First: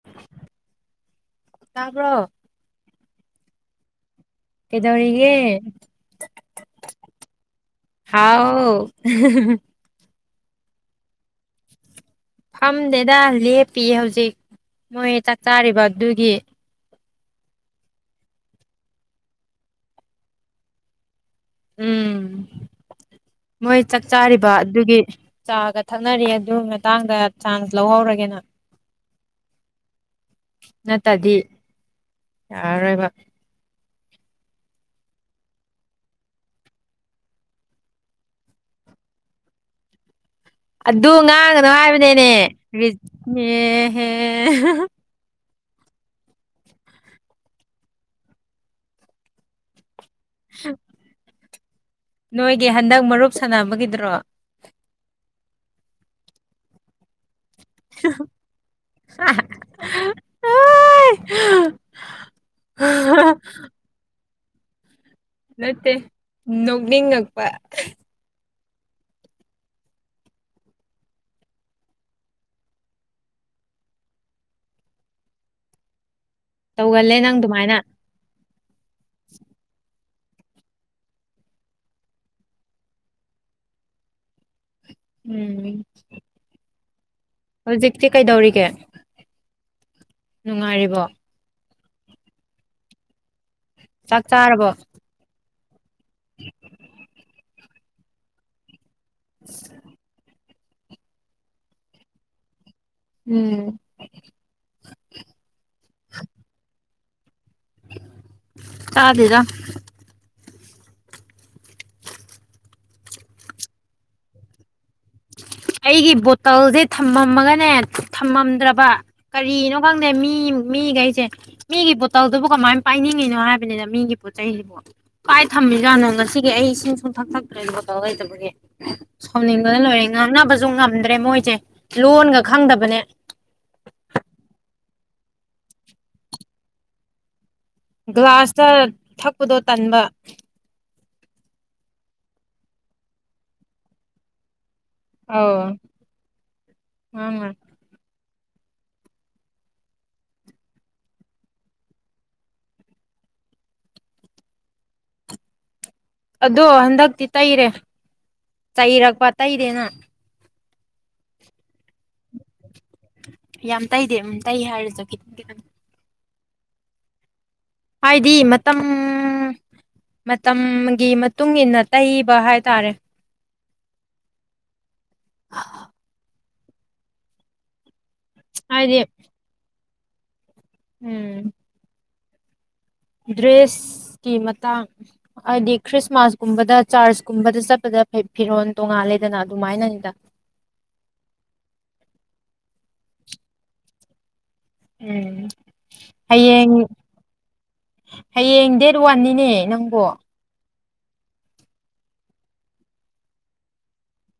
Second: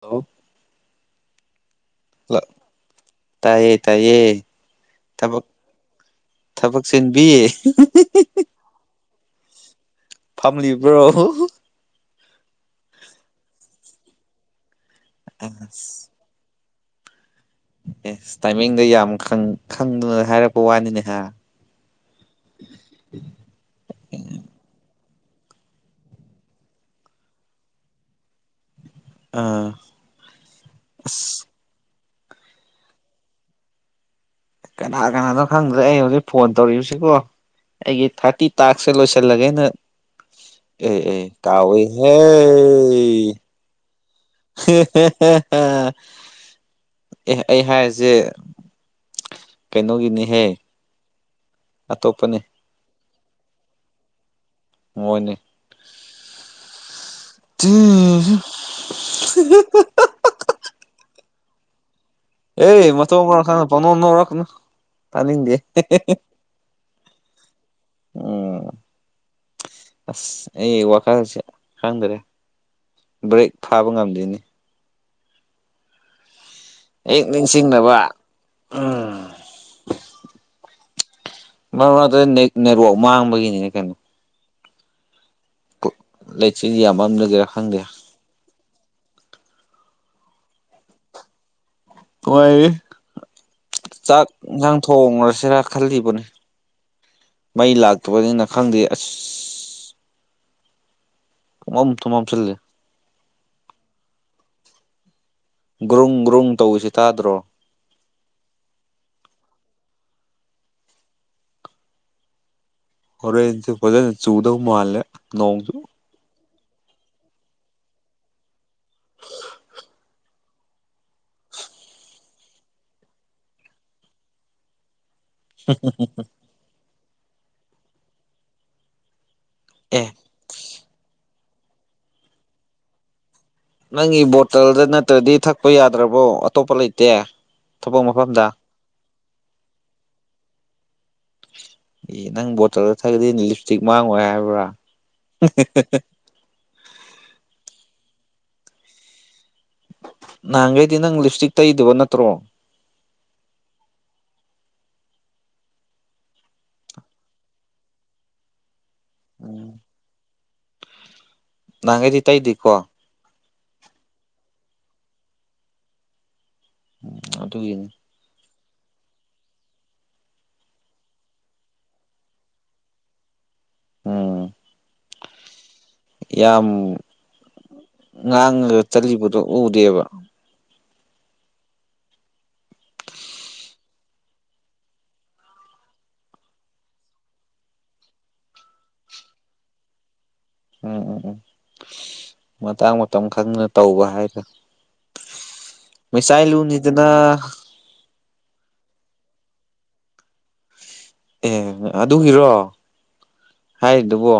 hello ꯇꯥꯕ꯭ꯔꯣ ꯍꯂ ꯇꯥꯏꯌꯦ ꯇꯥꯏꯌꯦ ꯀꯩꯗꯧꯔꯤꯒꯦ ꯊꯕꯛ ꯊꯕꯛ ꯆꯤꯟꯕꯤ [unintelligible] ꯐꯝꯂꯤꯕ꯭ꯔꯣ ꯐꯝꯗꯦꯗ ꯂꯦꯞꯄꯤꯌꯦ ꯍꯧꯖꯤꯛ ꯃꯣꯏ ꯆꯥꯛ ꯆꯥꯔꯤꯕ ꯑꯁ ꯑꯗꯨꯒꯤ ꯑꯦꯁ ꯇꯥꯏꯃꯤꯡꯗ ꯌꯥꯝ ꯈꯪ ꯈꯪꯗꯅ ꯍꯥꯏꯔꯛꯄ ꯋꯥꯅꯤꯅꯦ ꯍꯥꯏ ꯎꯝ [unintelligible] ꯃꯣꯏ ꯆꯥꯛ ꯆꯥꯔꯤꯕ ꯑꯗꯨꯒꯤ ꯆꯥꯒ ꯊꯛꯅꯔꯤ ꯑꯗꯨ ꯃꯇꯥꯡꯗ ꯆꯥꯟꯁ ꯂꯧꯍꯧꯔꯒꯦꯅ ꯑꯥ ꯅꯠꯇꯗꯤ ꯑꯁ ꯌꯥꯔꯔꯣꯏꯕ ꯀꯅꯥ ꯀꯅꯥꯅꯣ ꯈꯪꯗ꯭ꯔꯦ ꯑꯩꯅ ꯍꯧꯖꯤꯛ ꯐꯣꯟ ꯇꯧꯔꯤꯕꯁꯦꯀꯣ ꯑꯩꯒꯤ ꯊꯥꯔꯇꯤ ꯇꯥꯛꯁ ꯁꯦ ꯂꯣꯏꯁꯤꯜꯂꯒꯦꯅ ꯑꯦ ꯑꯗꯨ ꯑꯦ ꯀꯥꯎꯋꯤꯍꯦ ꯍꯦ ꯍꯦ ꯍꯦ ꯍꯦ ꯍꯦ ꯍꯦ ꯑꯦ ꯑꯩ ꯍꯥꯏꯔꯤꯖꯦ ꯀꯩꯅꯣꯒꯤꯅꯤꯍꯦ [unintelligible] ꯑꯇꯣꯞꯄꯅꯤ ꯒꯤ ꯍꯟꯗꯛ ꯃꯔꯨꯞ ꯁꯥꯟꯅꯕꯒꯤꯗ꯭ꯔꯣ ꯃꯣꯏꯅꯦ [unintelligible] ꯑꯦ ꯃꯊꯣꯡ ꯃꯔꯝ ꯈꯪꯗꯅ ꯄꯪꯅꯣꯛ ꯅꯣꯛꯔꯛꯀꯅꯨ ꯇꯥꯅꯤꯡꯗꯦ ꯅꯠꯇꯦ ꯅꯣꯛꯅꯤꯡꯉꯛꯄ ꯑꯣ ꯑꯁ ꯑꯩ ꯋꯥꯈꯜꯁꯦ ꯈꯪꯗꯔꯦ ꯕ꯭ꯔꯦꯛ ꯐꯥꯕ ꯉꯝꯗꯦꯅꯦ ꯇꯧꯒꯜꯂꯦ ꯍꯦꯛ ꯅꯪ ꯑꯗꯨꯃꯥꯏꯅ ꯅꯤꯡꯁꯤꯡꯅꯕ ꯎꯝ [unintelligible] ꯅꯦꯠ ꯅꯦꯠꯋꯥꯛ ꯃꯥꯡꯕꯒꯤꯅꯤꯅꯦ ꯀꯩꯅꯣ ꯎꯝ ꯄꯨꯛ ꯂꯩꯆꯤꯜꯗꯤ ꯌꯥꯝ ꯃꯝꯗꯒꯦꯔꯥ ꯍꯧꯖꯤꯛꯇꯤ ꯀꯩꯗꯧꯔꯤꯒꯦ ꯅꯨꯡꯉꯥꯏꯔꯤꯕꯣ ꯅꯨꯡꯉꯥꯏꯔꯤ ꯆꯥꯛ ꯏꯟꯖꯥꯡ ꯊꯣꯡꯉꯨꯔꯁꯤꯔ ꯈꯜꯂꯤꯕꯅꯤ ꯃꯩ ꯂꯥꯛꯇꯕꯅꯤꯅ ꯈꯪꯗꯦ ꯑꯁ [inaudible] ꯊꯨꯃꯝ ꯊꯨꯃꯝ ꯆꯜꯂꯦ ꯎꯝ ꯒ꯭ꯔꯨꯡ ꯒ꯭ꯔꯨꯡ ꯇꯧꯏꯁꯤ ꯇꯥꯗ꯭ꯔꯣ ꯇꯥꯗꯦꯗ ꯍꯣꯔꯦꯟꯁꯦ ꯐꯖꯅ ꯆꯨꯗꯧ ꯃꯥꯜꯂꯦ ꯅꯣꯡꯖꯨ ꯑꯩꯒꯤ ꯕꯣꯇꯜꯖꯦ ꯊꯝꯃꯝꯃꯒꯅꯦ ꯊꯝꯃꯝꯗ꯭ꯔꯕ ꯀꯔꯤꯅꯣ ꯈꯪꯗꯦ ꯃꯤ ꯃꯤꯒꯩꯖꯦ ꯃꯤꯒꯤ ꯕꯣꯇꯜꯗꯨꯕꯨ ꯀꯃꯥꯏꯟ ꯄꯥꯏꯅꯤꯡꯉꯤꯅꯣ ꯍꯥꯏꯕꯅꯤꯅ ꯃꯤꯒꯤ ꯄꯣꯠ ꯆꯩꯁꯤꯕꯨ ꯀꯥꯏ ꯊꯝꯃꯤꯖꯥꯠꯅꯣ ꯉꯁꯤꯒꯤ ꯑꯩ ꯏꯁꯤꯡ ꯁꯨꯛꯊꯛ ꯊꯛꯇ꯭ꯔꯦ ꯕꯣꯇꯜ ꯂꯩꯇꯕꯒꯤ ꯁꯥꯎꯅꯤꯡ ꯂꯣꯏꯔꯦ ꯂꯣꯏꯔꯦ ꯑꯦ ꯉꯥꯡꯅꯕꯖꯨ ꯉꯝꯗ꯭ꯔꯦ ꯃꯣꯏꯖꯦ ꯂꯣꯟꯒ ꯈꯪꯗꯕꯅꯦ ꯅꯪꯒꯤ ꯕꯣꯇꯜꯗ ꯅꯠꯇ꯭ꯔꯗꯤ ꯊꯛꯄ ꯌꯥꯗ꯭ꯔꯕꯣ ꯑꯇꯣꯞꯄ ꯂꯩꯇꯦ ꯊꯕꯛ ꯃꯐꯝꯗ ꯒ꯭ꯂꯥꯁꯇ ꯊꯛꯄꯗꯣ ꯇꯟꯕ ꯑꯦ ꯅꯪ ꯕꯣꯇꯜꯗ ꯊꯛꯒꯗꯤ ꯂꯤꯞꯁꯇꯤꯛ ꯃꯥꯡꯉꯣꯏ ꯍꯥꯏꯕ꯭ꯔꯥ ꯑꯣ ꯑ ꯅꯍꯥꯟꯒꯩꯗꯤ ꯅꯪ ꯂꯤꯞꯁꯇꯤꯛ ꯇꯩꯗꯕ ꯅꯠꯇ꯭ꯔꯣ ꯑꯗꯣ ꯍꯟꯗꯛꯇꯤ ꯇꯩꯔꯦ ꯆꯩꯩꯔꯛꯄ ꯎꯝ ꯇꯩꯔꯦꯅ ꯅꯍꯥꯟꯈꯩꯗꯤ ꯇꯩꯗꯤꯀꯣ ꯌꯥꯝ ꯇꯩꯗꯦ ꯑꯗꯨꯝ ꯇꯩ ꯍꯥꯏꯔꯁꯨ ꯈꯤꯇꯪ ꯈꯤꯇꯪ ꯎ ꯑꯗꯨ ꯌꯦꯡꯅꯤ ꯍꯥꯏꯗꯤ ꯃꯇꯝ ꯃꯇꯝꯒꯤ ꯃꯇꯨꯡ ꯏꯟꯅ ꯇꯩꯕ ꯍꯥꯏꯇꯥꯔꯦ ꯑꯣꯝ ꯌꯥꯝ ꯉꯥꯡꯉꯒ ꯍꯥꯏꯗꯤ ꯆꯠꯂꯤꯕꯗꯣ ꯎꯗꯦꯕ ꯎꯝ ꯗ꯭ꯔꯦꯁꯀꯤ ꯃꯇꯥꯡ ꯍꯥꯏꯗꯤ ꯈ꯭ꯔꯤꯁꯃꯥꯁ ꯀꯨꯝꯕꯗ ꯆꯥꯔꯆꯀꯨꯝꯕꯗ ꯆꯠꯄꯗ ꯐꯤꯔꯣꯜ ꯇꯣꯡꯉꯥꯜꯂꯦꯗꯅ ꯑꯗꯨꯃꯥꯏꯅꯅꯤꯗ ꯎꯝ ꯎꯝ ꯎꯝ ꯃꯇꯥꯡ ꯃꯇꯝ ꯈꯪꯅ ꯇꯧꯕ ꯍꯥꯏꯗ ꯎꯝ ꯄꯦꯁꯥꯏ ꯍꯌꯦꯡ ꯂꯨꯅꯤꯗꯅ ꯍꯌꯦꯡ ꯗꯦꯠ ꯋꯥꯟꯅꯤꯅꯦ ꯅꯪꯕꯨ ꯑꯦ ꯑꯗꯨꯒꯤꯔꯣ ꯍꯥꯏꯔꯤꯗꯨꯕꯣ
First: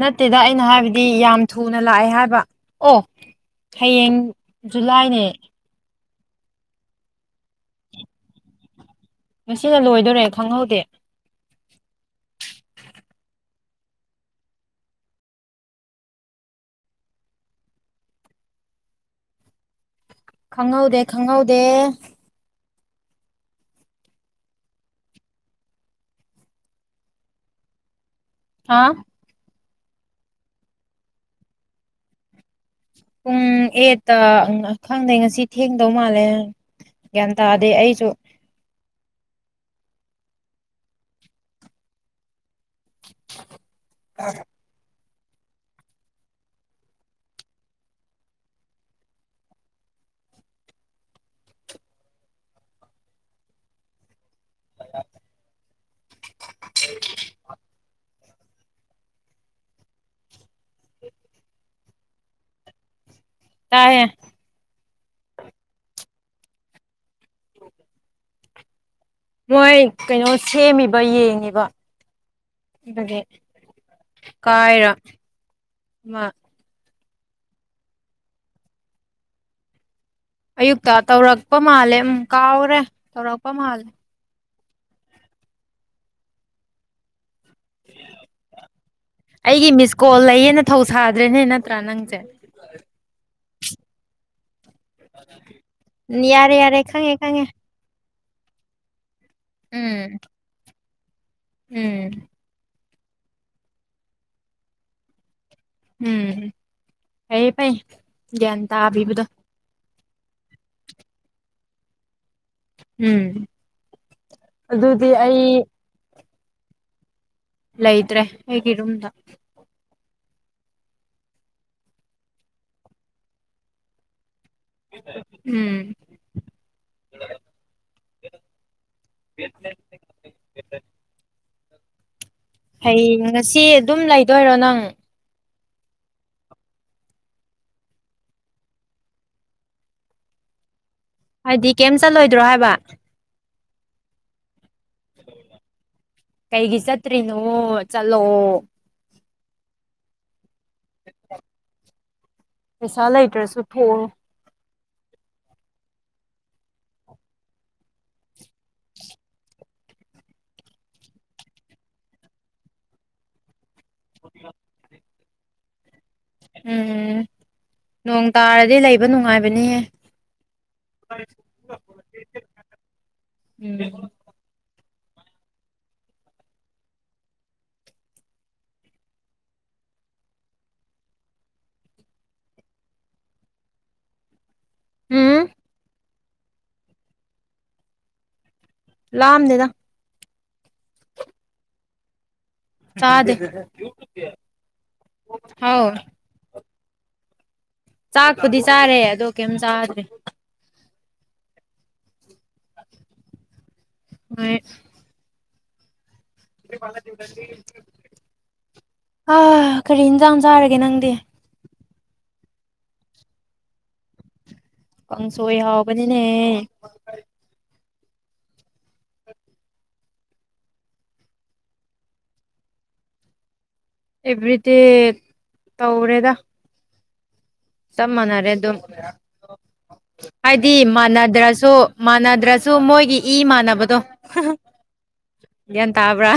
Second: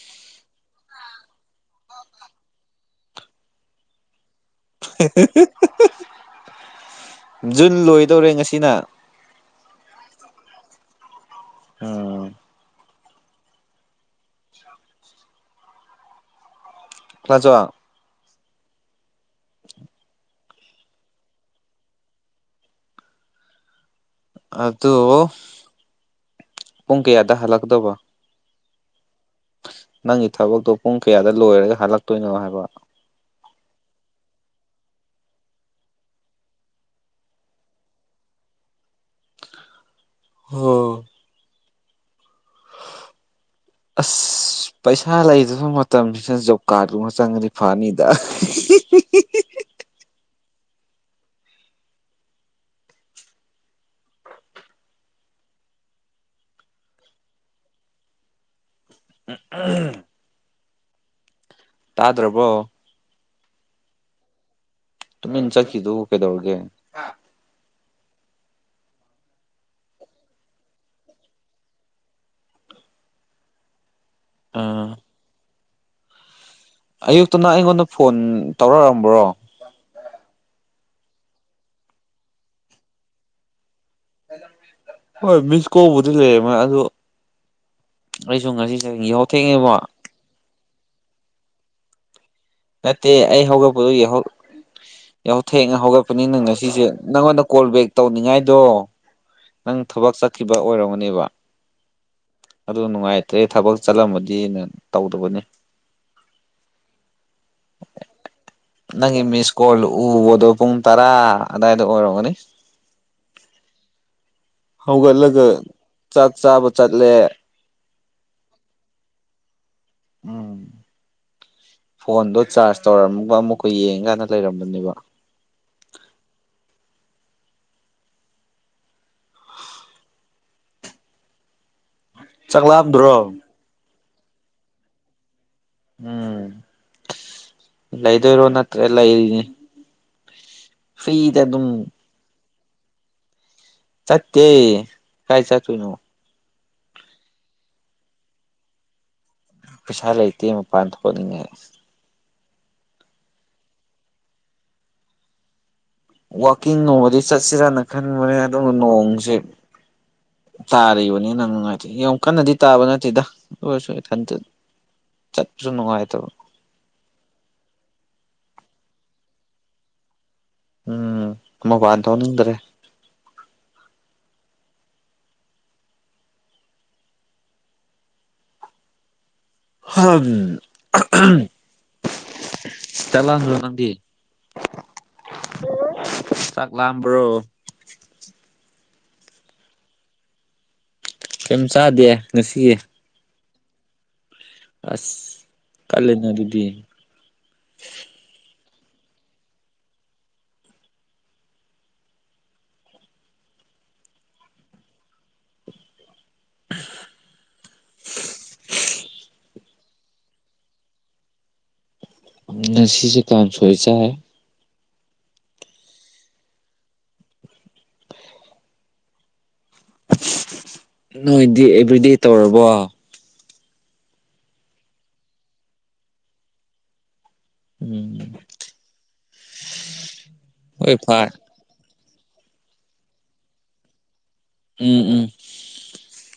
ꯅꯠꯇꯦꯗ ꯑꯩꯅ ꯍꯥꯏꯕꯗꯤ ꯌꯥꯝ ꯊꯨꯅ ꯂꯥꯛꯑꯦ ꯍꯥꯏꯕ ꯑꯣ ꯍꯌꯦꯡ ꯖꯨꯂꯥꯏꯅꯦ ꯖꯨꯟ ꯂꯣꯏꯗꯧꯔꯦ ꯉꯁꯤꯅ ꯉꯁꯤꯒ ꯂꯣꯏꯗꯣꯔꯦ ꯈꯪꯍꯧꯗꯦ ꯑꯥ ꯀ꯭ꯂꯖ ꯈꯪꯍꯧꯗꯦ ꯈꯪꯍꯧꯗꯦ ꯑꯗꯨ ꯄꯨꯡ ꯀꯌꯥꯗ ꯍꯜꯂꯛꯀꯗꯧꯕ ꯍꯥ ꯅꯪꯒꯤ ꯊꯕꯛꯇꯣ ꯄꯨꯡ ꯀꯌꯥꯗ ꯂꯣꯏꯔꯒ ꯍꯥꯜꯂꯛꯇꯣꯏꯅꯣ ꯍꯥꯏꯕ ꯄꯨꯡ ꯑꯦꯠꯇ ꯈꯪꯗꯩ ꯉꯁꯤ ꯊꯦꯡꯗꯧ ꯃꯥꯜꯂꯦ ꯒꯌꯥꯟ ꯇꯥꯗꯦ ꯑꯩꯁꯨ ꯍꯣ ꯑꯁ ꯄꯩꯁꯥ ꯂꯩꯗꯕ ꯃꯇꯝꯁꯤꯅ ꯖꯣꯕ ꯀꯥꯔꯠꯇꯣ ꯆꯪ ꯔꯤꯐꯥꯟꯅꯤꯗ ꯎ ꯇꯥꯗ꯭ꯔꯕꯣ ꯇꯥꯏꯌꯦ ꯇꯃꯤꯟ ꯆꯠꯈꯤꯗꯨꯕꯨ ꯀꯩꯗꯧꯔꯒꯦ ꯃꯣꯏ ꯀꯩꯅꯣ ꯁꯦꯝꯃꯤꯕ ꯌꯦꯡꯉꯤꯕ ꯑꯗꯨꯗꯤ ꯀꯥꯏꯔ ꯑꯥ ꯑꯃ ꯑꯌꯨꯛꯇꯅ ꯅꯪ ꯑꯩꯉꯣꯟꯗ ꯐꯣꯟ ꯇꯧꯔꯛꯑꯝꯕ꯭ꯔꯣ ꯑꯌꯨꯛꯇ ꯇꯧꯔꯛꯄ ꯃꯥꯜꯂꯦ ꯎꯝ ꯀꯥꯎꯈꯔꯦ ꯇꯧꯔꯛꯄ ꯃꯥꯜꯂꯦ ꯍꯣꯏ ꯃꯤꯁ ꯀꯧꯕꯨꯗꯤ ꯂꯩꯔ ꯃꯥ ꯑꯗꯨ ꯑꯩꯁꯨ ꯉꯁꯤ ꯆ ꯌꯥ ꯍꯧ ꯑꯩꯒꯤ ꯊꯦꯡꯉꯦꯕ ꯃꯤꯁ ꯀꯣꯜ ꯂꯩꯌꯦꯅ ꯊꯧ ꯁꯥꯗ꯭ꯔꯦꯅꯦ ꯅꯠꯇ꯭ꯔꯥ ꯅꯪꯁꯦ ꯅꯠꯇꯦ ꯑꯩ ꯍꯧꯒꯛꯄꯗꯨꯒꯤ ꯌꯥꯎꯍꯧ ꯊꯦꯡꯅ ꯍꯧꯒꯠꯄꯅꯤꯅ ꯌꯥꯔꯦ ꯌꯥꯔꯦ ꯉꯁꯤꯁꯦ ꯈꯪꯉꯦ ꯅꯪꯉꯣꯟꯗ ꯈꯪꯉꯦ ꯀꯣꯜ ꯕꯦꯛ ꯇꯧꯅꯤꯡꯉꯥꯏꯗꯣ ꯅꯪ ꯊꯕꯛ ꯎꯝ ꯆꯠꯈꯤꯕ ꯑꯣꯏꯔꯝꯒꯅꯦꯕ ꯎꯝ ꯑꯗꯨ ꯅꯨꯡꯉꯥꯏꯇ꯭ꯔꯦ ꯊꯕꯛ ꯆꯠꯂꯝꯃꯗꯤꯅ ꯇꯧꯗꯕꯅ‌ꯦ ꯎꯝ ꯐꯩꯌꯦ ꯐꯩ ꯒ꯭ꯌꯥꯟ ꯅꯪꯒꯤ ꯇꯥꯕꯤꯕꯗꯣ ꯃꯤꯁ ꯀꯣꯜ ꯎꯕꯗꯣ ꯄꯨꯡ ꯇꯔꯥ ꯑꯗꯥꯏꯗꯥ ꯑꯣꯏꯔꯛꯒꯅꯤ ꯎꯝ ꯑꯗꯨꯗꯤ ꯑꯩ ꯍꯧꯒꯠꯂꯒ ꯆꯥꯛ ꯆꯥꯕ ꯆꯠꯂꯦ ꯂꯩꯇ꯭ꯔꯦ ꯑꯩꯒꯤꯔꯨꯝꯗ ꯎꯝ ꯐꯣꯟꯗꯣ ꯆꯥꯔꯖ ꯇꯧꯔꯝꯒ ꯑꯃꯨꯛꯀ ꯌꯦꯡꯉꯥꯀꯥꯟꯗ ꯂꯩꯔꯝꯕꯅꯦꯕ ꯎꯝ ꯍꯩ ꯆꯥꯛꯂꯥꯝꯗ꯭ꯔꯣ ꯉꯁꯤ ꯑꯗꯨꯝ ꯂꯩꯗꯣꯏꯔꯣ ꯅꯪ ꯎꯝ ꯂꯩꯗꯣꯏꯔꯣ ꯅꯠꯇ꯭ꯔꯥ ꯂꯩꯔꯤꯅꯤ ꯐ꯭ꯔꯤꯗ ꯑꯗꯨꯝ ꯍꯥꯏꯗꯤ ꯀꯩꯝ ꯆꯠꯂꯣꯏꯗ꯭ꯔꯣ ꯍꯥꯏꯕ ꯆꯠꯇ‌ꯦ ꯀꯥꯏ ꯆꯠꯇꫭꯏꯅꯣ ꯀꯩꯒꯤ ꯆꯠꯇ꯭ꯔꯤꯅꯣ ꯆꯠꯂꯣ ꯄꯩꯁꯥ ꯂꯩꯇꯦ ꯃꯄꯥꯟ ꯊꯣꯛꯠꯅꯤꯡꯉꯦ ꯄꯩꯁꯥ ꯂꯩꯇ꯭ꯔꯥꯁꯨ ꯊꯣꯛꯑꫭ ꯋꯥꯛꯀꯤꯡ ꯅꯣꯡꯃꯗꯤ ꯆꯠꯁꯤꯔꯅꯥ ꯈꯟꯕꯅꯦ ꯑꯗꯨ ꯅꯣꯡꯁꯤ ꯇꯥꯔꯤꯕꯅꯤꯅꯥ ꯅꯨꯡꯉꯥꯏꯇꯦ ꯌꯥꯝ ꯀꯟꯅꯗꯤ ꯇꯥꯕ ꯅꯠꯇꯦꯗꯥ ꯑꯗꫭꯔꯁꯨ ꯏꯊꯟꯇꯥ ꯆꯠꯄꯁꯨ ꯅꯨꯡꯉꯥꯏꯇꯕ ꯎꯝ ꯅꯣꯡ ꯇꯥꯔꯗꯤ ꯂꯩꯕ ꯅꯨꯡꯉꯥꯏꯕꯅꯤꯍ‌ꯦ ꯎꯝ ꯃꯄꯥꯟ ꯊꯣꯛꯅꯤꯡꯗ꯭ꯔꯦ ꯎꯝ ꯆꯥꯛ ꯂꯥꯝꯗ꯭ꯔꫭ ꯅꯪꯗꯤ ꯎꯝ ꯆꯥꯛ ꯂꯥꯝꯕ꯭ꯔꯣ ꯂꯥꯝꯗ‌ꯦꯗꯥ ꯀꯩꯝ ꯆꯥꯗꯦ ꯉꯁꯤꯒꯤ ꯆꯥꯗꯦ ꯑꯁ ꯍꯥꯎ ꯀꯜꯂ‌ꯦꯅꯥ ꯑꯗꯨꯗꯤ ꯆꯥꯛꯄꯨꯗꯤ ꯆꯥꯔꯦ ꯑꯗꯣ ꯀꯩꯝ ꯆꯥꯗ꯭ꯔꯤ [unintelligible] ꯑꯥ ꯀꯔꯤ ꯏꯟꯖꯥꯡ ꯆꯥꯔꯒꯦ ꯅꯪꯗꯤ ꯉꯁꯤꯁꯦ ꯀꯥꯟꯁꯣꯏ ꯆꯥꯏ ꯀꯪꯁꯣꯏ ꯍꯥꯎꯕꯅꯤꯅꯦ ꯅꯣꯏꯗꯤ ꯑꯦꯕ꯭ꯔꯤꯗꯦ ꯇꯧꯔꯕꯣ ꯑꯦꯚ꯭ꯔꯤꯗꯦ ꯇꯧꯔꯦꯗꯥ ꯆꯞ ꯎꯝ ꯃꯅꯥꯔꯦ ꯑꯗꯨꯝ ꯍꯥꯏꯗꯤ ꯍꯣꯏ ꯐꯥꯏ ꯃꯥꯟꯅꯗ꯭ꯔꯁꯨ ꯃꯥꯟꯅꯗ꯭ꯔꯁꯨ ꯃꯣꯏꯒꯤ ꯏ ꯃꯥꯟꯅꯕꯗꯣ ꯎꯝ ꯎꯝ ꯒ‌꯭ꯌꯥꯟ ꯇꯥꯕ꯭ꯔꯥ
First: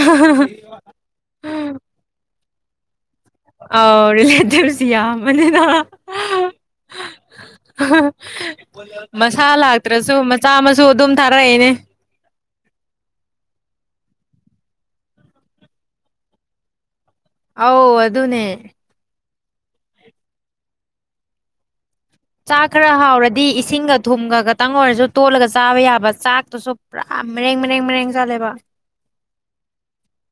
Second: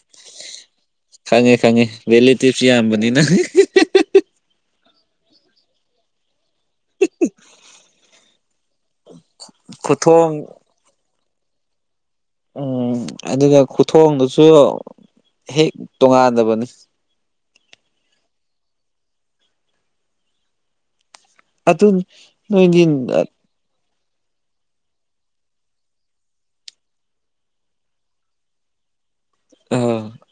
ꯈꯪꯉꯦ ꯈꯪꯉ‌ꯦ ꯔꯤꯔ‌ꯦꯇꯤꯕꯁ ꯌꯥꯝꯕꯅꯤꯅꯥ ꯑꯥꯎ ꯔꯤꯔ‌ꯦꯇꯤꯕꯁ ꯌꯥꯝꯕꯅꯤꯅꯥ ꯃꯁꯥ ꯂꯥꯛꯇ꯭ꯔꯁꯨ ꯈꯨꯊꯣꯡ ꯃꯆꯥ ꯃꯁꯨ ꯑꯗꯨꯝ ꯊꯥꯔꯛꯏꯅꯦ ꯎꯝ ꯑꯗꯨꯒ ꯈꯨꯊꯣꯡꯗꯨꯁꯨ ꯍꯦꯛ ꯇꯣꯉꯥꯟꯗꯕꯅꯤ ꯑꯥꯎ ꯑꯗꯨꯅꯦ ꯑꯗꯨꯅꯤ ꯆꯥꯛ ꯈꯔ ꯍꯥꯎꯔꯗꯤ ꯏꯁꯤꯡꯒ ꯊꯨꯝꯒ ꯈꯛꯇꯪ ꯑꯣꯏꯔꯁꯨ ꯇꯣꯠꯂꯒ ꯆꯥꯕ ꯌꯥꯕ ꯆꯥꯛꯇꯨꯁꯨ ꯄꯨꯔꯥ ꯃꯔꯦꯡ ꯃꯔꯔꯦꯡ ꯃꯔꯦꯡ ꯆꯠꯂꯦꯕ ꯑ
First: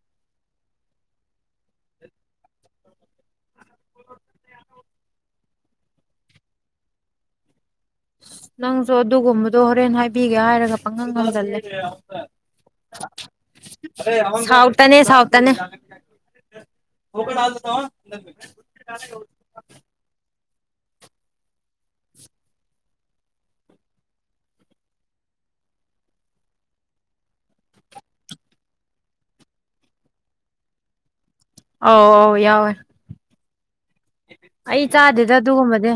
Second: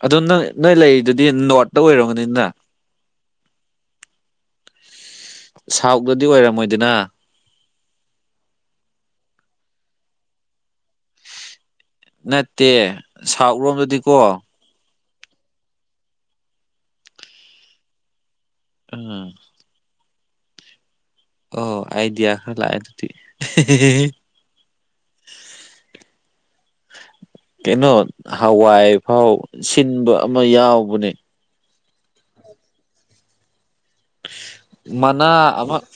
ꯑꯗꯣ ꯅꯪ ꯅꯣꯏ ꯂꯩꯔꯤꯗꯨꯗꯤ ꯅꯣꯔꯠꯇ ꯑꯣꯏꯔꯝꯒꯅꯤꯅ ꯁꯥꯎꯠꯇꯗꯗꯤ ꯑꯣꯏꯔꯝꯃꯣꯏꯗꯅ ꯅꯪꯖꯨ ꯑꯗꯨꯒꯨꯝꯕꯗꯣ ꯍꯣꯔꯦꯟ ꯍꯥꯏꯕꯤꯒꯦ ꯍꯥꯏꯔꯒ ꯄꯪꯍꯪꯗ ꯍꯪꯖꯜꯂꯦ ꯅꯠꯇꯦ ꯁꯥꯎꯠꯔꯣꯝꯗꯗꯤꯀꯣ ꯁꯥꯎꯠꯇꯅꯦ ꯁꯥꯎꯠꯇꯅꯦ ꯎꯝ ꯑꯣ ꯑꯥꯏꯗꯤꯌꯥ ꯈ꯭ꯔ ꯂꯥꯛꯑ‌ꯦ ꯑꯗꯨꯗꯤ [unintelligible] ꯀꯩꯅꯣ ꯍꯋꯥꯏꯐꯥꯎ ꯁꯤꯟꯕ ꯑꯃ ꯌꯥꯎꯕꯅꯦ ꯑꯧ ꯑꯧ ꯌꯥꯎꯋꯦ ꯑꯩ ꯆꯥꯗꯦꯗ ꯃꯅꯥ ꯑꯃ ꯑꯗꯨꯒꯨꯝꯕꯗꯤ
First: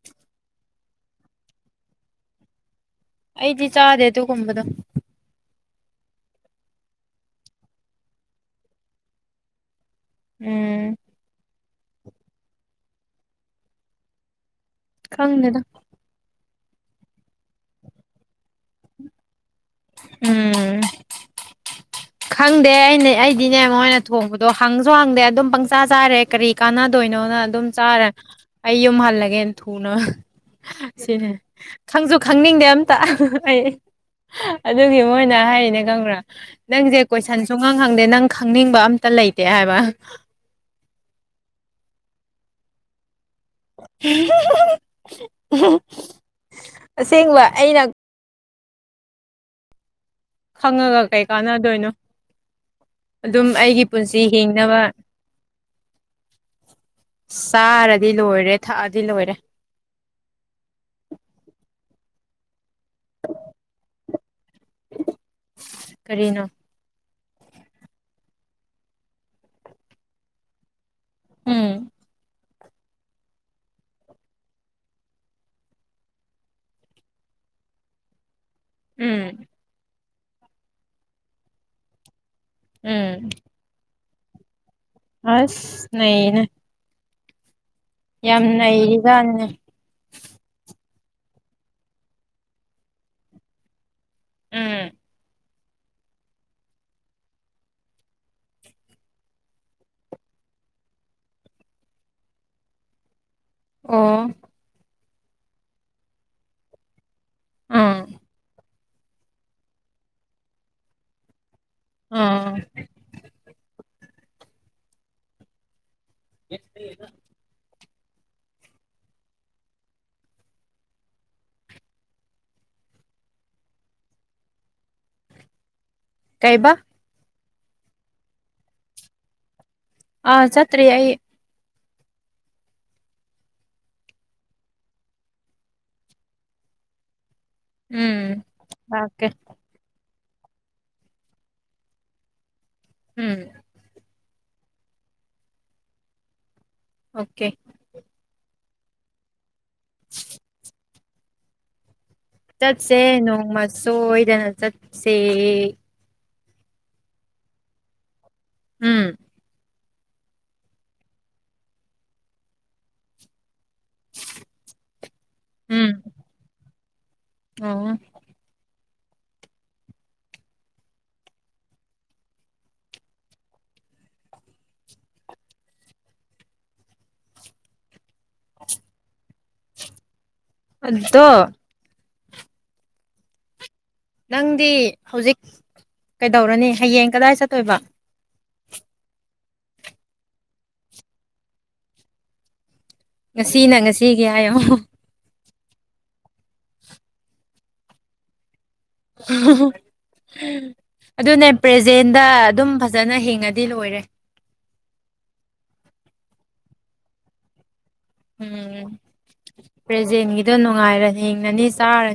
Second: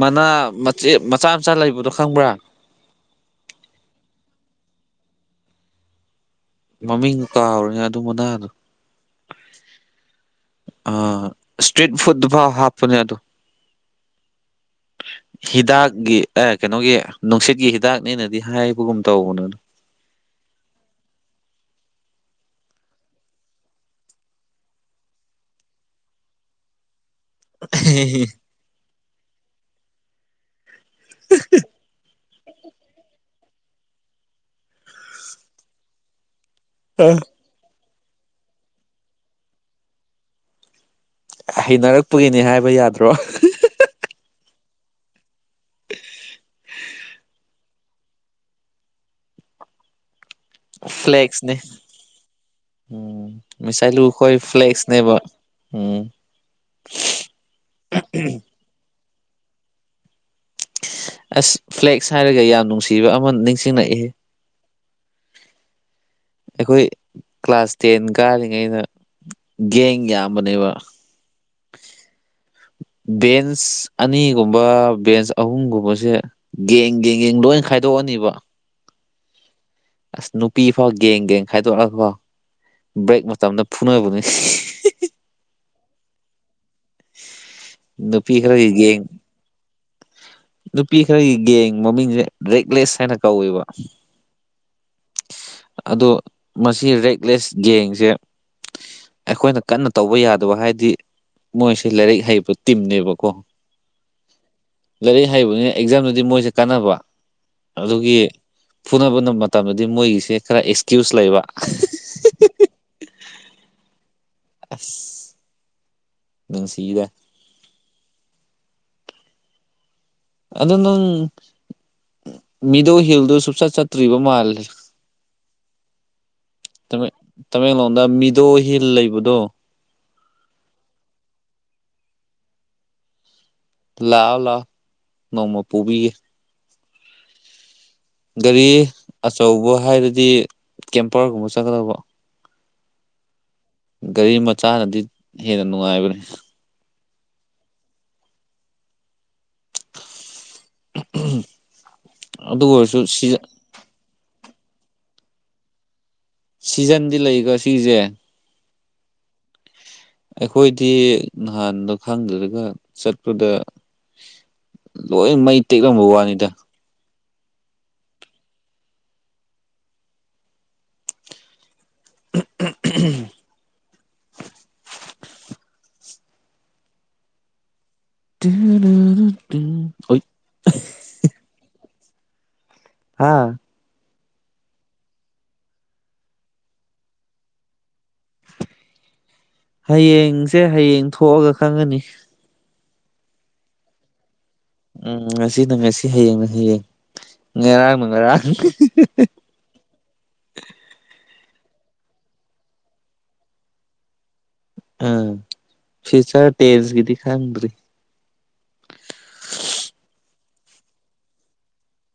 ꯃꯅꯥ ꯃꯆꯦ ꯃꯆꯥ ꯃꯆꯥ ꯂꯩꯕꯗꯣ ꯈꯪꯕ꯭ꯔꯥ ꯑꯩꯗꯤ ꯆꯥꯗꯦ ꯑꯗꯨꯒꯨꯝꯕꯗ‌ꯣ ꯃꯃꯤꯡ ꯀꯥꯎꯔ‌ꯦꯅꯦ ꯑꯗꯨ ꯃꯅꯥꯗꯣ ꯎꯝ ꯑꯥ ꯏꯁꯇ꯭ꯔꯤꯠ ꯐꯨꯗ ꯐꯥꯎ ꯍꯥꯞꯄꯅꯦ ꯑꯗꯣ ꯈꯪꯗꯦꯗ ꯍꯤꯗꯥꯛꯀꯤ ꯑꯥ ꯀꯩꯅꯣꯒꯤ ꯅꯨꯡꯁꯤꯠꯀꯤ ꯍꯤꯗꯥꯛꯅꯦꯅꯗꯤ ꯍꯥꯏꯕꯒꯨꯝ ꯇꯧꯕꯅ‌ꯣ ꯎꯝ ꯈꯪꯗꯦ ꯑꯩꯅ ꯑꯩꯗꯤꯅꯦ ꯃꯣꯏꯅ ꯊꯣꯡꯕꯗꯣ ꯍꯪꯖꯨ ꯍꯪꯗꯦ ꯑꯗꯨꯝ ꯄꯪꯆꯥ ꯆꯥꯔꯦ ꯀꯔꯤ ꯀꯥꯟꯅꯗꯣꯏꯅꯣꯅ ꯑꯗꯨꯝ ꯆꯥꯔ‌ꯦ ꯑꯩ ꯌꯨꯝ ꯍꯜꯂꯒꯦꯅ ꯊꯨꯅ ꯁꯤꯅꯦ ꯈꯪꯖꯨ ꯈꯪꯅꯤꯡꯗꯦ ꯑꯝꯇ ꯑꯩ ꯑꯗꯨꯒꯤ ꯃꯣꯏꯅ ꯍꯥꯏꯔꯤꯅꯦ ꯈꯪꯕ꯭ꯔꯥ ꯅꯪ ꯀꯣꯏꯁꯟ ꯁꯨꯡꯍꯪ ꯍꯪꯗꯦ ꯅꯪ ꯈꯪꯅꯤꯡꯕ ꯑꯝꯇ ꯂꯩꯇꯦ ꯍꯥꯏꯕ ꯍꯩꯅꯔꯛꯄꯒꯤꯅꯤ ꯍꯥꯏꯕ ꯌꯥꯗ꯭ꯔꯣ ꯑꯁꯦꯡꯕ ꯑꯩꯅ ꯈꯪꯉꯒ ꯀꯩ ꯐ꯭ꯂꯦꯛꯁꯅꯦ ꯀꯥꯟꯅꯗꯣꯏꯅꯣ ꯎꯝ ꯑꯗꯨꯝ ꯑꯩꯒꯤ ꯃꯤꯁꯥꯏꯂꯨ ꯄꯨꯟꯁꯤ ꯈꯣꯏ ꯍꯤꯡꯅꯕ ꯐ꯭ꯂꯦꯛꯁꯅꯦꯕ ꯎꯝ ꯆꯥꯔꯗꯤ ꯂꯣꯏꯔꯦ ꯊꯛꯑꯗꯤ ꯂꯣꯏꯔꯦ ꯑꯁ ꯐ꯭ꯂꯦꯛꯁ ꯍꯥꯏꯔꯒ ꯌꯥꯝ ꯅꯨꯡꯁꯤꯕ ꯑꯃ ꯅꯤꯡꯁꯤꯡꯂꯛꯏꯍ‌ꯦ ꯀꯔꯤꯅꯣ ꯑꯩꯈꯣꯏ ꯀ꯭ꯂꯥꯁ ꯇꯦꯟ ꯀꯥꯔꯤꯉꯩꯗ ꯒꯦꯡ ꯌꯥꯝꯕꯅꯦꯕ ꯎꯝ ꯕꯦꯟꯁ ꯑꯅꯤꯒꯨꯝꯕ ꯕꯦꯟꯁ ꯑꯍꯨꯝꯒꯨꯝꯕꯁꯦ ꯒ‌ꯦꯡ ꯒ‌ꯦꯡ ꯒ‌ꯦꯡ ꯂꯣꯏ ꯈꯥꯏꯗꯣꯛꯑꯅꯤꯕ ꯎꯝ ꯑꯁ ꯅꯨꯄꯤ ꯐꯥꯎ ꯒꯦꯡ ꯒꯦꯡ ꯈꯥꯏꯗꯣꯛꯑꯒ‌ꯣ ꯎꯝ ꯕ꯭ꯔꯦꯛ ꯃꯇꯝꯗ ꯐꯨꯅꯕꯅꯤ ꯑꯁ ꯅꯩꯅꯦ ꯅꯨꯄꯤ ꯌꯥꯝ ꯈꯔꯒꯤ ꯒꯦꯡ ꯅꯩꯔꯤꯖꯅꯤꯅ‌ꯦ ꯅꯨꯄꯤ ꯈꯔꯒꯤ ꯒꯦꯡ ꯃꯃꯤꯡꯁꯦ ꯔꯦꯛꯂꯦꯁ ꯍꯥꯏꯅ ꯀꯧꯋꯦꯕ ꯎꯝ ꯑꯗ‌ꯣ ꯃꯁꯤ ꯔꯦꯛꯂꯦꯁ ꯒꯦꯡꯁꯦ ꯑꯩꯈꯣꯏꯅ ꯀꯟꯅ ꯇꯧꯕ ꯌꯥꯗꯕ ꯍꯥꯏꯗꯤ ꯃꯣꯏꯁ‌ꯦ ꯂꯥꯏꯔꯤꯛ ꯍꯩꯕ ꯇꯤꯝꯅꯦꯕꯀꯣ ꯑꯣ ꯂꯥꯏꯔꯤꯛ ꯍꯩꯕꯅꯤ ꯑꯦꯛꯖꯥꯝꯗꯗꯤ ꯃꯣꯏꯖ‌ꯦ ꯀꯥꯟꯅꯕ ꯑꯗꯨꯒꯤ ꯎꯝ ꯐꯨꯅꯕ ꯃꯇꯝꯗꯗꯤ ꯃꯣꯏꯒꯤꯁꯦ ꯈꯔ ꯑꯦꯛꯁꯀ꯭ꯌꯨꯁ ꯂꯩꯕ ꯑꯥ ꯑꯁ ꯅꯨꯡꯁꯤꯗ ꯑꯗꯨ ꯅꯪ ꯃꯤꯗꯣ ꯍꯤꯜꯗꯨ ꯁꯨꯡꯆꯠ ꯆꯠꯇ꯭ꯔꯤꯕ ꯃꯥꯜꯂꯦ ꯀꯩꯕ ꯇꯃ‌ꯦꯡ-ꯇꯃꯦꯡꯂꯣꯡꯗ ꯃꯤꯗꯣ ꯍꯤꯜ ꯂꯩꯕꯗꯣ ꯑꯥ ꯆꯠꯇ꯭ꯔꯤ ꯑꯩ ꯂꯥꯛꯑꯣ ꯂꯥꯛꯑꯣ ꯅꯣꯡꯃ ꯄꯨꯕꯤꯒꯦ ꯎꯝ ꯒꯥꯔꯤ ꯂꯥꯛꯀꯦ ꯑꯆꯧꯕ ꯍꯥꯏꯔꯗꯤ ꯀꯦꯝꯄꯔꯒꯨꯝꯕ ꯆꯠꯀꯗꯧꯕ ꯎꯝ ꯒꯥꯔꯤ ꯃꯆꯥꯅꯗꯤ ꯍꯦꯟꯅ ꯅꯨꯡꯉꯥꯏꯕꯅꯦ ꯑꯣꯀꯦ [unintelligible] ꯑꯗꯨ ꯑꯣꯏꯔꯁꯨ ꯆꯠꯁꯦ ꯁꯤꯖ ꯅꯣꯡꯃ ꯁꯣꯏꯗꯅ ꯆꯠꯁꯦ ꯁꯤꯖꯟꯗꯤ ꯂꯩꯀꯣ ꯁꯤꯖꯦ ꯎꯝ ꯑꯩꯈꯣꯏꯗꯤ ꯅꯍꯥꯟꯗ ꯈꯪꯗ꯭ꯔꯒ ꯆꯠꯄꯗ ꯂꯣꯏ ꯃꯩ ꯎꯝ ꯇꯦꯛꯂꯝꯕ ꯋꯥꯅꯤꯗ ꯑꯣ [unintelligible] [unintelligible] ꯑꯗꯣ ꯍꯥꯥ ꯅꯪꯗꯤ ꯍꯧꯖꯤꯛ ꯀꯩꯗꯧꯔꯅꯤ ꯍꯌꯦꯡ ꯀꯗꯥꯏ ꯆꯠꯇꯣꯏꯕ ꯍꯌꯦꯡꯁꯦ ꯍꯌꯦꯡ ꯊꯣꯛꯑꯒ ꯈꯪꯉꯥꯅꯤ ꯉꯁꯤꯅ ꯉꯁꯤꯒꯤ ꯍꯥꯏꯌꯣ ꯎꯝ ꯉꯁꯤꯅ ꯉꯁꯤ ꯍꯌꯦꯡꯅ ꯍꯌꯦꯡ ꯉꯔꯥꯡꯅ ꯉꯔꯥꯡ [unintelligible] ꯑꯗꯨꯅꯦ ꯄ꯭ꯔꯖꯦꯟꯗ ꯑꯗꯨꯝ ꯐꯥꯖꯅ ꯍꯤꯡꯉꯥꯗꯤ ꯂꯣꯏꯔꯦ ꯑꯥ ꯐꯨꯏꯆꯔ ꯇꯦꯟꯁꯀꯤꯗꯤ ꯈꯪꯗ꯭ꯔꯤ ꯎꯝ ꯄ꯭ꯔꯖꯦꯟꯒꯤꯗꯣ ꯅꯨꯡꯉꯥꯏꯔ ꯌꯦꯡꯅꯅꯤ ꯆꯥꯔꯅꯤ